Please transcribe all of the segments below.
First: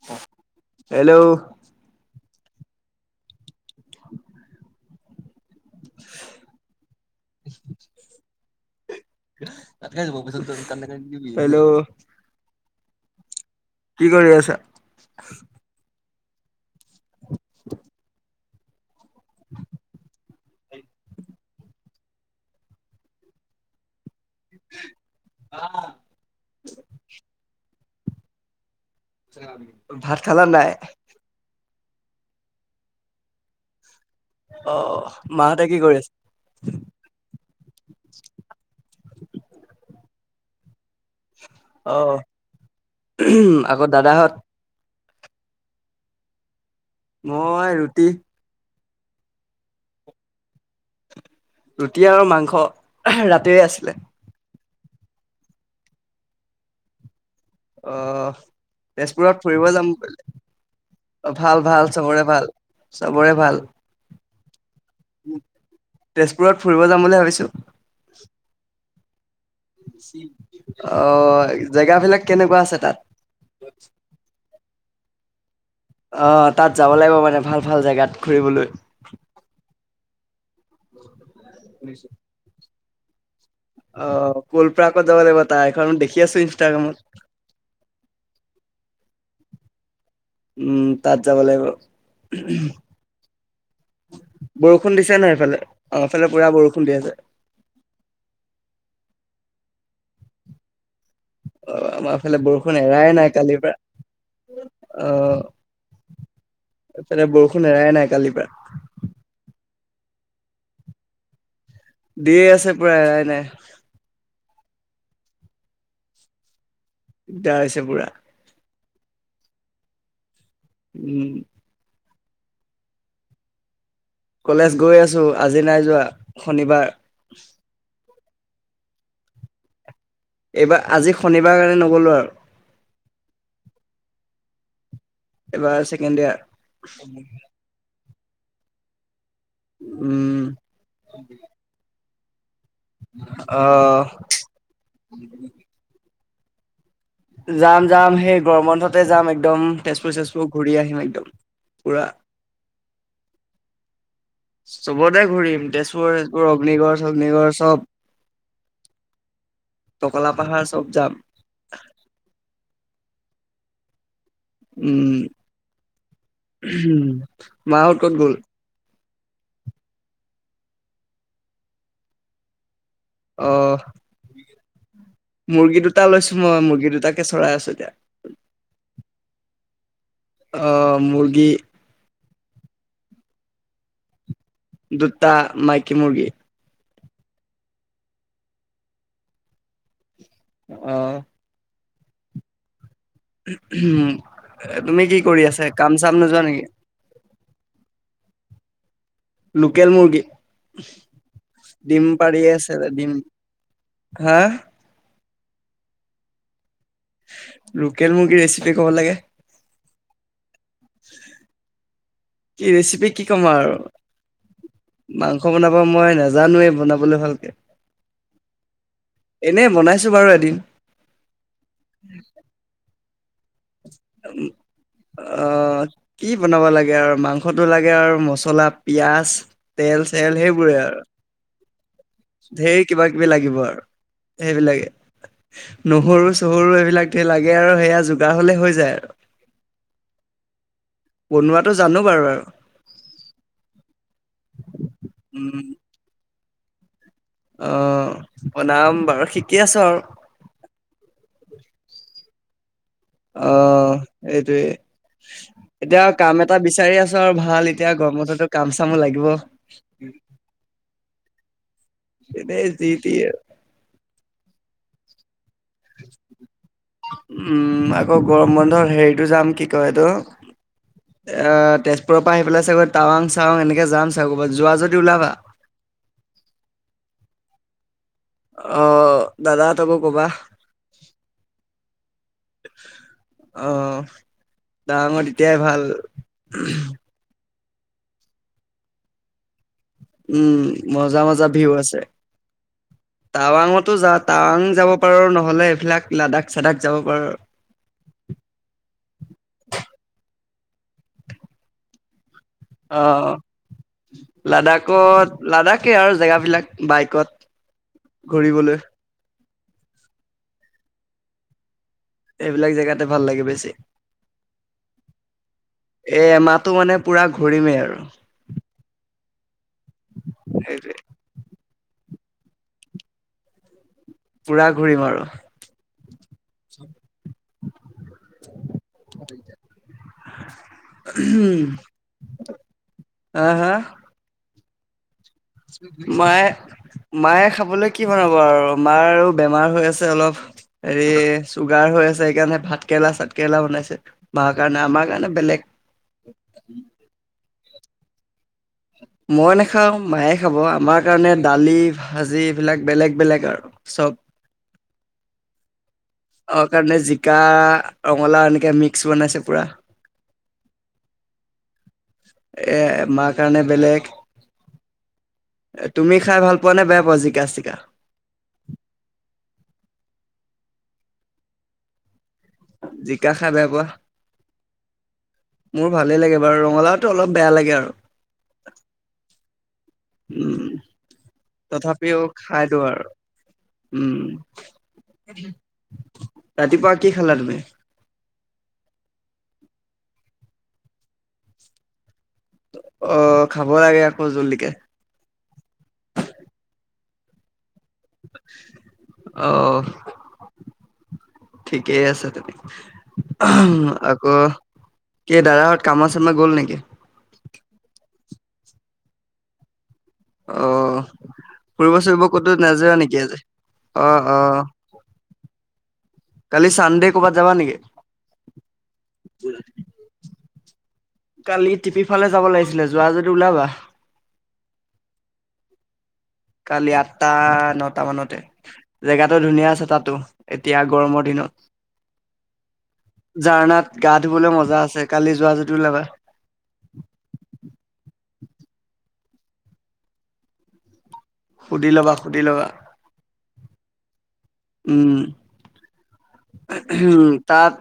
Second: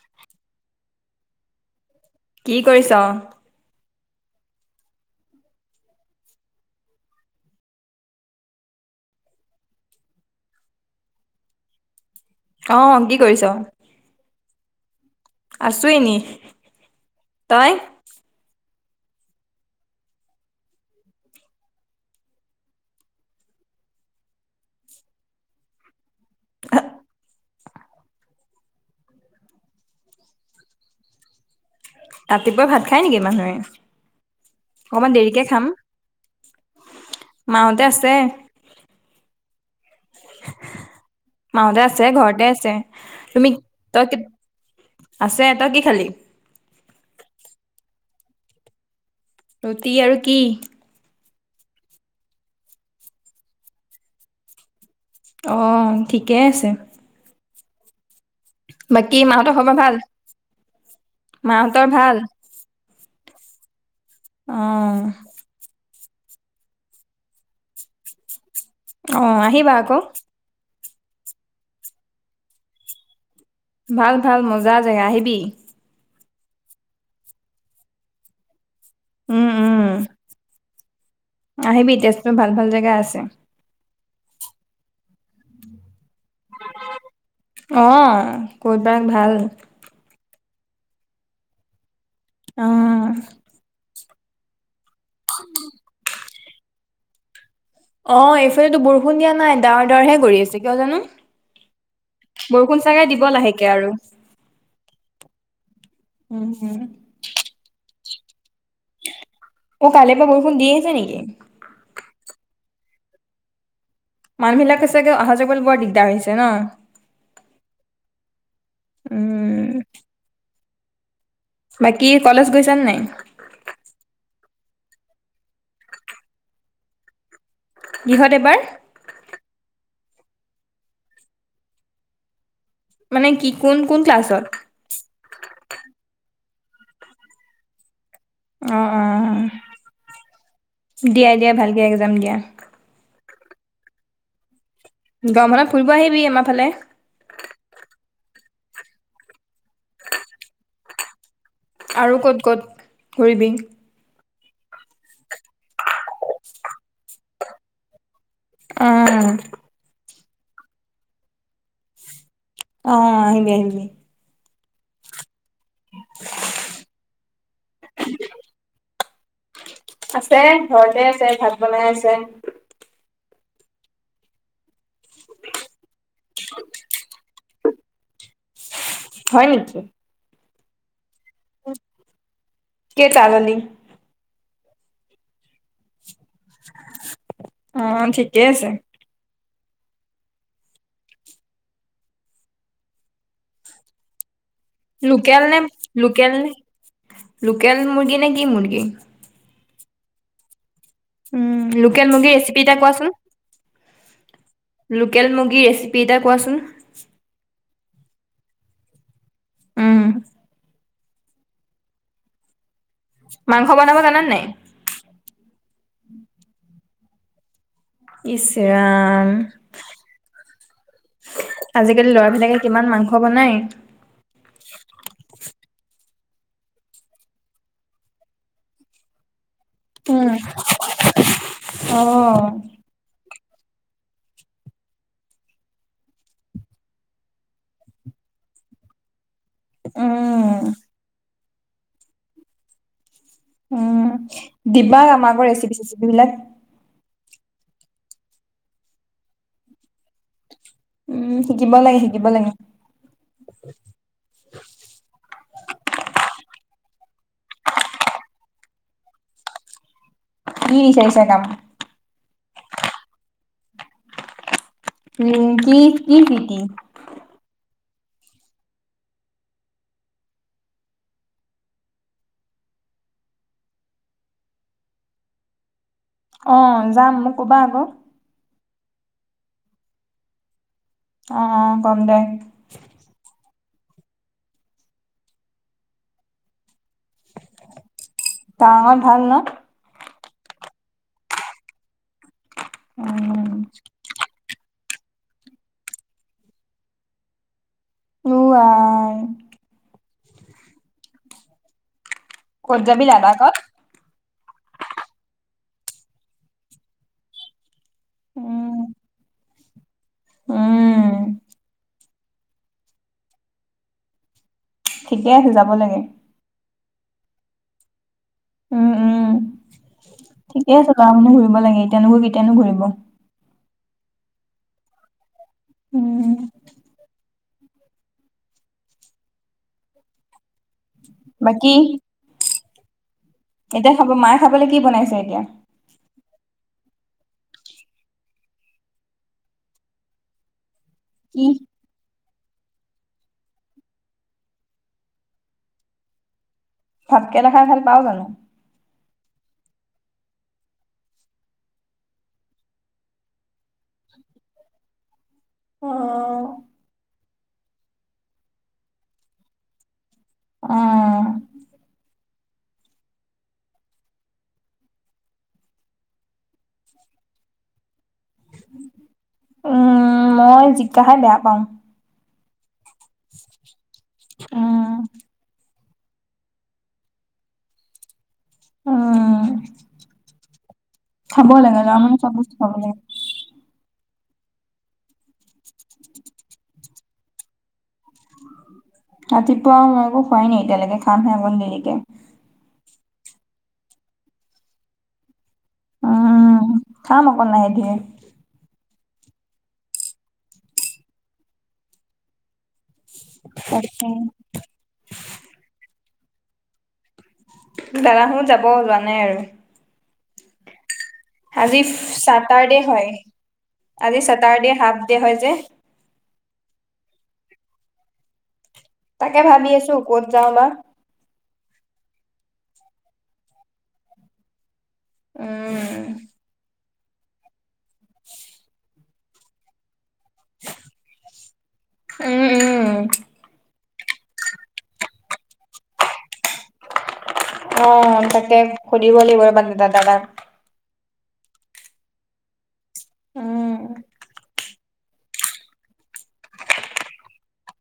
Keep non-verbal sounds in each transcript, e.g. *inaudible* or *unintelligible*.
*unintelligible* Hello? কি কৰিছ। *inaudible* *unintelligible* Hello? অ' কি কৰিছ। কি কৰি আছা। আছো এনে। তই? *inaudible* ভাত খালা নাই? ৰাতিপুৱাই ভাত খায় নেকি, মানুহে। অকমান অ' দেৰিকে খাম। মাহঁতে কি কৰি আছে। মাহঁতে আছে। মাহঁতে আছে, অ', ঘৰতে আছে। তুমি, আকৌ তই দাদাহঁত? আছে, তই কি খালি? মই ৰুটি। ৰুটি আৰু কি। ৰুটি আৰু মাংস ৰাতিৰে আছিলে। অ' ঠিকেই আছে। অ'। বাকী তেজপুৰত মাহঁতৰ ফুৰিব খবৰ যাম ভাল? বুলি অ' ভাল-ভাল চবৰে ভাল। চবৰে ভাল। অ'! তেজপুৰত ফুৰিব যাম বুলি ভাবিছো। অ' আহিবা আকৌ। অ'! জেগাবিলাক কেনেকুৱা আছে, তাত? ভাল- ভাল মজা জেগা আহিবি। অ'! তাত যাব লাগিব মানে, ভাল-ভাল জেগাত ঘুৰিবলৈ। উম, উম। আহিবি, তেজপুৰ ভাল-ভাল জেগা আছে। অ' ক'লপাৰ্কত যাব লাগিব তাৰ এখন দেখি আছো ইনষ্টাগ্ৰামত। অ'! *unintelligible* ভাল। উম তাত যাব লাগিব। অ'! বৰষুণ দিছে নাই সেইফালে? অ'! এইফালে, পূৰা বৰষুণ দি আছে। অ' এইফালেতো বৰষুণ দিয়া নাই ডাৱৰ ডাৱৰহে কৰি আছে কিয় জানো। অহ, আমাৰ ফালে বৰষুণ চাগে এৰাই দিব নাই কালিৰ লাহেকে আৰু পৰা। অহ, উম উম বৰষুণ এৰাই নাই কালিৰ পৰা। অ'! কালি পৰা বৰষুণ দি আছে নেকি? দিয়ে আছে পুৰা এৰা ই নাই। মানু্হ বিলাকে চাগে, অহা-যোৱা কৰিবলে বৰ দিগদাৰ হৈছে ন'? দিগদাৰ হৈছে পূৰা। উম। উম। বাকী কলেজ গৈছা নাই। কলেজ গৈ আছো আজি নাই যোৱা শনিবাৰ। কিহত এইবাৰ। এইবাৰ আজি শনিবাৰ কাৰণে নগলোঁ আৰু। মানে কি কোন কোন ক্লাছত। এইবাৰ ছেকেণ্ড ইয়াৰ। অ' অ'! উম দিয়া-দিয়া, ভালকে একজাম দিয়া। আহ। গৰম বন্ধত ফুৰিব আহিবি আমাৰ ফালে। যাম, যাম সেই গৰম বন্ধ তে যাম একদম। তেজপুৰ ঘূৰি আহিম একদম। পুৰা। আৰু ক'ত, ক'ত ঘুৰিবি। চবতে ঘূৰিম তেজপুৰ ছেজপুৰ অগ্নিগড় চগ্নিগড় চব। অহ। টকলা পাহাৰ ছাব যাম। অহ, আহিবি, আহিবি উম, মাহত ক'ত গ'ল। আছে ঘৰতে আছে ভাত বনাই আছে। অহ। মুৰ্গী দুটা লৈছো মই মুৰ্গী দুটাকে চৰাই আছো এতিয়া। হয়, নেকি। অহ মুৰ্গী। কেইটা আনিলি। দু্তা মাইকি মুৰ্গী। অ, ঠিকেই আছে। অহ। উম, উম তুমি কি কৰি লোকেল নে আছা। কাম চাম লোকেল নোযোৱা নে নেকি। লোকেল মুৰ্গী নে কি মুৰ্গী। লোকেল মুৰ্গী। উম, লোকেল ডিম মুৰ্গীৰ পাৰিয়ে ৰেচিপি এটা আছে কোৱাচোন, ডিম। হা লোকেল মুৰ্গীৰ ৰেচিপি এটা কোৱাচোন। লোকেল মুৰ্গীৰ ৰেচিপি ক'ব লাগে।। উম, কি ৰেচিপি কি ক'ম মাংস আৰু বনাব জানা নাই? মাংস। মাংস বনাব মই নাজানোৱে বনাবলৈ ভালকে। ইচ ৰাম এনেই বনাইছো বাৰু এদিন। আজিকালি ল'ৰাবিলাকে কিমান মাংস বনাই। অহ, কি বনাব লাগে আৰু মাংসতো লাগে আৰু মছলা পিয়াজ তেল চেল সেইবোৰে আৰু। ঢেৰ অহ, কিবা লাগিব আৰু সেইবিলাকে। নহৰু চহৰু এইবিলাক লাগে আৰু সেয়া যোগাৰ হলে হৈ যায় আৰু। উম, বনোৱাটো জানো বাৰু আৰু উম, দিবা আমাকো উম ৰেচিপি চেচিপ বিলাক। অ', প্ৰনাম বাৰু শিকি আছো আৰু। উম, শিকিব লাগে শিকিব লাগে। অ', এইটোৱে। এতিয়া কাম এটা বিচা বিচাৰি আছো আৰু ভাল এতিয়া গৰমঠো কাম চামো লাগিব। কি বিচাৰিচা দাম। এনেই জিতিয়ে। উম, কি কি *unintelligible* উম, আকৌ গৰম বন্ধৰ হেৰিতটো যাম কি কয় এইটো। আহ তেজপুৰৰ পৰা আহি পেলাই চাগৈ টাৱাং চাৱাং এনেকে যাম চাগ যোৱা যদি ওলাবা। *unintelligible* অ', যাম মোক ক'বা আকৌ। অ', দাদা হতকো ক'বা। অ', অ', কম দে। অ, টাৱাংত এতিয়াই ভাল টাৱাং ত ভাল ন? উম, মজা-মজা ভিউ আছে। উম, টাৱাঙতো যা টাৱাং যাব পাৰো নহলে এইবিলাক লাডাখ চাডাক যাব পাৰো। উ, আই। *unintelligible* ক'ত যাবি অ', লাডাখত? লাডাখ লাাডাখ ঠিকে আৰু জেগাবিলাক বাইকত উম, ঘূৰিবলৈ। উম। এইবিলাক জেগাতে ভাল লাগে বেছি। ঠিকে আছে যাব লাগে। টো মানে পুৰা ঘূৰিমেই আৰু। উম, উম, ঠিকে সেইটোৱে আছে বাৰু *unintelligible* ঘুৰিব লাগে। *unintelligible* কেতিয়ানো ঘূৰিব। পুৰা ঘূৰিম আৰু। উম। *unintelligible* বাকী, এতিয়া খাব মা খাবলে কি বনাইছে এতিয়া? মায়ে-মায়ে খাবলে কি বনাব আৰু মাৰ আৰু বেমাৰ হৈ আছে অলপ। হেৰি কি চুগাৰ হৈ আছে সেইকাৰণে ভাত কেৰেলা চাত কেৰেলা বনাইছে মাৰ কাৰণে আমাৰ কাৰণে বেলেগ। ভাতকেৰেলা খাই ভাল পাও জানো? মই নাখাও মায়ে খাব আমাৰ কাৰণে দালি, ভাজি, এইবিলাক বেলেগ বেলেগ আৰু। চব। উম, অ কাৰণে জিকা, ৰঙলা এনেকৈ মিক্স বনাইছে পুৰা। অ। এ মাৰ কাৰণে বেলেগ তুমি খাই ভাল পোৱা নে বেয়া পোৱা জিকা-চিকা? উম, মই জিকা খাই বেয়া পাওঁ। জিকা খাই বেয়া পোৱা। উম, মোৰ ভালেই লাগে বাৰু ৰঙালাওটো অলপ বেয়া লাগে আৰু। উম, উম, খাব লাগে ল'ৰা মানুহ তথাপিও চব বস্তু খাই খাব দিওঁ লাগে। আৰু। উম, ৰাতিপুৱা কি খালা তুমি? ৰাতিপুৱা, মই একো খোৱাই নাই এতিয়ালৈকে খাম হে আকন দেৰিকে। অ', খাব লাগে আকৌ জল্দিকে। উম, খাম অকণ লাহে ধিৰে। অহ ঠিকে আছে তেনে তাকে আকৌ কি দাদাহত কাম চামে গ'ল নেকি দাদা হেনো যাব যোৱা নাই আৰু অহ আজি ফুৰিব চুৰিব ক'তো চাটাৰডে নাযা হয়। নেকি আজি অ আজি অ চেটাৰডে হাফ ডে হয় যে কালি চানডে কৰ'বাত যাবা নেকি তাকে ভাবি আছো ক'ত যাও বা কালি টিপিফালে যাব লাগিছিলে যোৱা যদি ওলাবা উম কালি আঠটা নটা মানতে জেগাটো ধুনীয়া আছে তাতো এতিয়া গৰমৰ দিনত উম জাৰনাত গা ধুবলৈ মজা আছে কালি যোৱা যদি ওলাবা অ তাকে সুধিব লাগিব দাদাক সুধি ল'বা সুধি ল'বা উম উম তাত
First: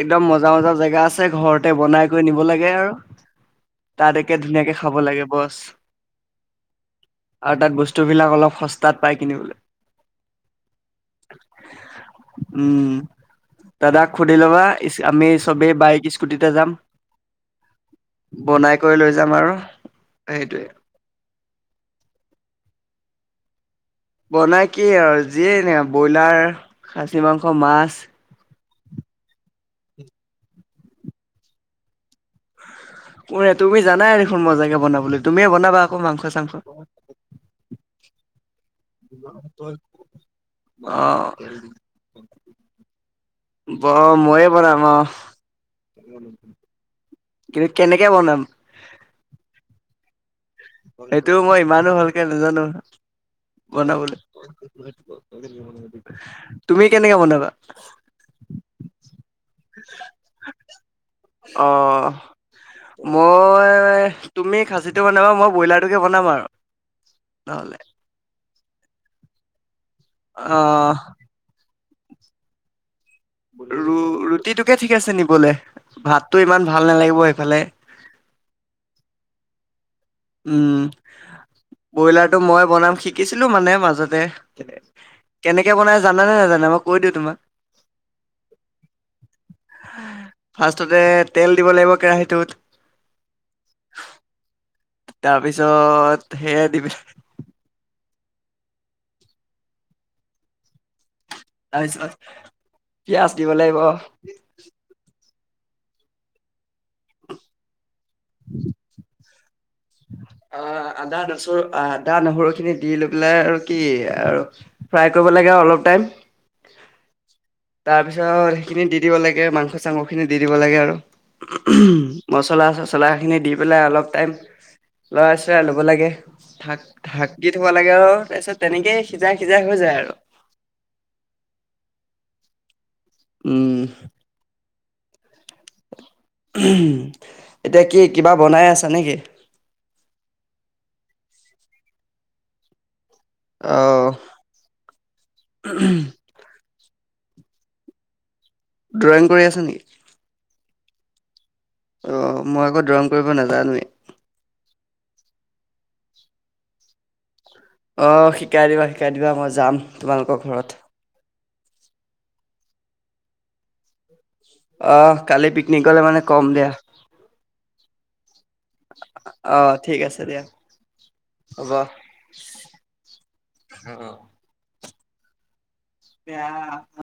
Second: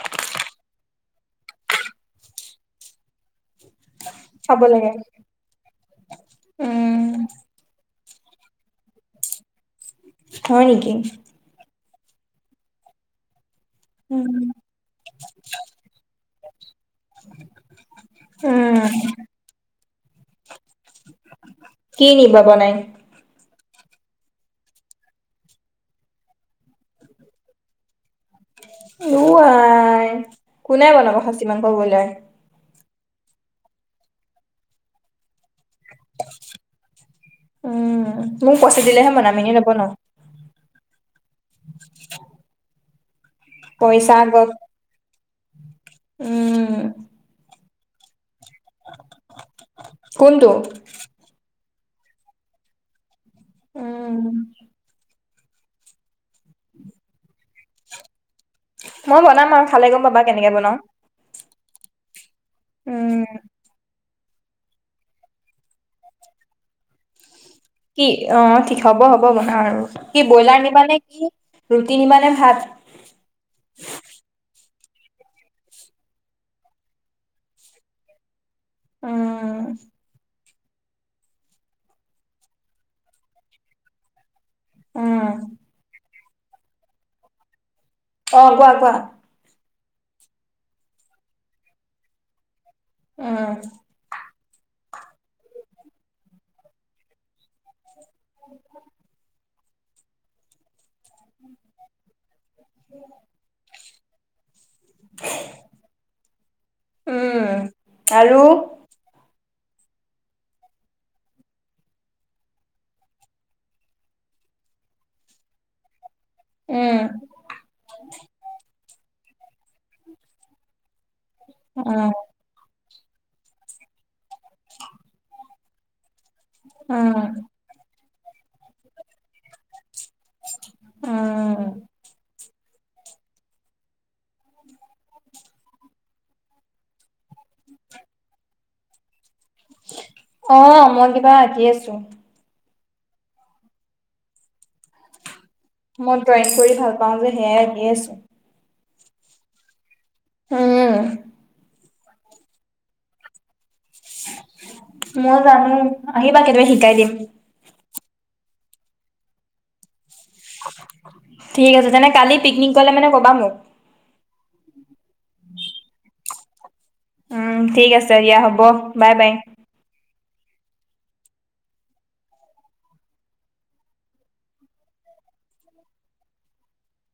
একদম মজা মজা জেগা আছে ঘৰতে বনাই কৰি নিব লাগে আৰু তাত একে ধুনীয়াকে খাব লাগে বছ উম আৰু তাত বস্তু বস্তুবিলাক অলপ সস্তাত পাই কিনিবলৈ হয় নেকি উম দাদাক সুধি উম ল'বা আমি চবেই বাইক স্কুটিতে যাম উম বনাই কৰি লৈ যাম আৰু সেইটোৱে কি নিব বনাই বনাই কি আৰু যিয়ে নিয় ব্ৰইলাৰ খাচী মাংস মাছ ও আই কোনে বনাব খাচী মাংস ব্ৰইলাৰ তুমি জানাই দেখোন মজাকে বনাব তুমিয়ে বনাবা কমংখ চংখ পইচি দিলেহে মন মিনি নব ন? অ, ব পইচা ময়ে আগত বনাম অ উম, কিন্তু কেনেকে বনাম, কোনটো? সেইটো মই ইমানো ভালকে নাজানো বনাবলৈ, উম তুমি কেনেকে বনাবা, ভালে গম পাবা কেনেকে বনাও, অ উম মই, তুমি খাচীটো বনাবা মই ব্ৰইলাৰটোকে বনাম আৰু, নহ'লে কি অ ঠিক হব হ'ব বনা আৰু কি ব্ৰইলাৰ অ নিবাানে কি? ৰুটি নিমানে ভাত? ব ৰুটিটো তাকে ঠিক আছে নিবলৈ ভাতটো ইমান ভাল নালাগিব সিফালে, উম, উম ব্ৰইলাৰটো মই বনাম শিকিছিলো মানে মাজতে, উম কেনেকে বনাই জানা নে নাজানে মই কৈ দিওঁ তোমাক। অ কোৱা কোৱা ফাৰ্ষটতে তেল দিব লাগিব কেৰাহীটোত উম, তাৰপিছত সেয়া দিব, *inaudible* তাৰপিছত পিঁয়াজ দিব লাগিব উম আৰু *inaudible* অ আদা নচৰু আদা নহৰু খিনি দি লৈ পেলাই আৰু কি আৰু ফ্ৰাই কৰিব লাগে আৰু অলপ টাইম উম। তাৰ পিছত সেইখিনি দি দিব লাগে মাংস চাংস খিনি দি দিব লাগে আৰু উম মচলা চচলা মচলাখিনি দি পেলাই অলপ টাইম লৰাই চৰাই ল'ব লাগে ঢাকি উম ঢাকি থব লাগে আৰু তাৰপিছত তেনেকেই সিজাই সিজাই হৈ যায়। আৰু উম উম এতিয়া কি কিবা বনাই আছা নেকি অ মই কিবা আঁকি আছো অ মই ড্ৰয়িং কৰি ভাল পাও যে সেয়াই আঁকি আছো। ড্ৰয়িং কৰি আছে নেকি? উম অ মই আকৌ ড্ৰয়িং কৰিব নাজানোৱেই। মই জানো আহিবা কেতিয়াবা শিকাই দিম আহ শিকাই দিবা শিকাই দিবা মই যাম তোমালোকৰ ঘৰত ঠিক আছে তেনে কালি পিকনিক গলে মানে ক'বা মোক অ' কালি পিকনিক গলে মানে কম দিয়া উম ঠিক আছে দিয়া হ'ব বাই বাই অ', *unintelligible* দিয়া হব অ অ বেয়া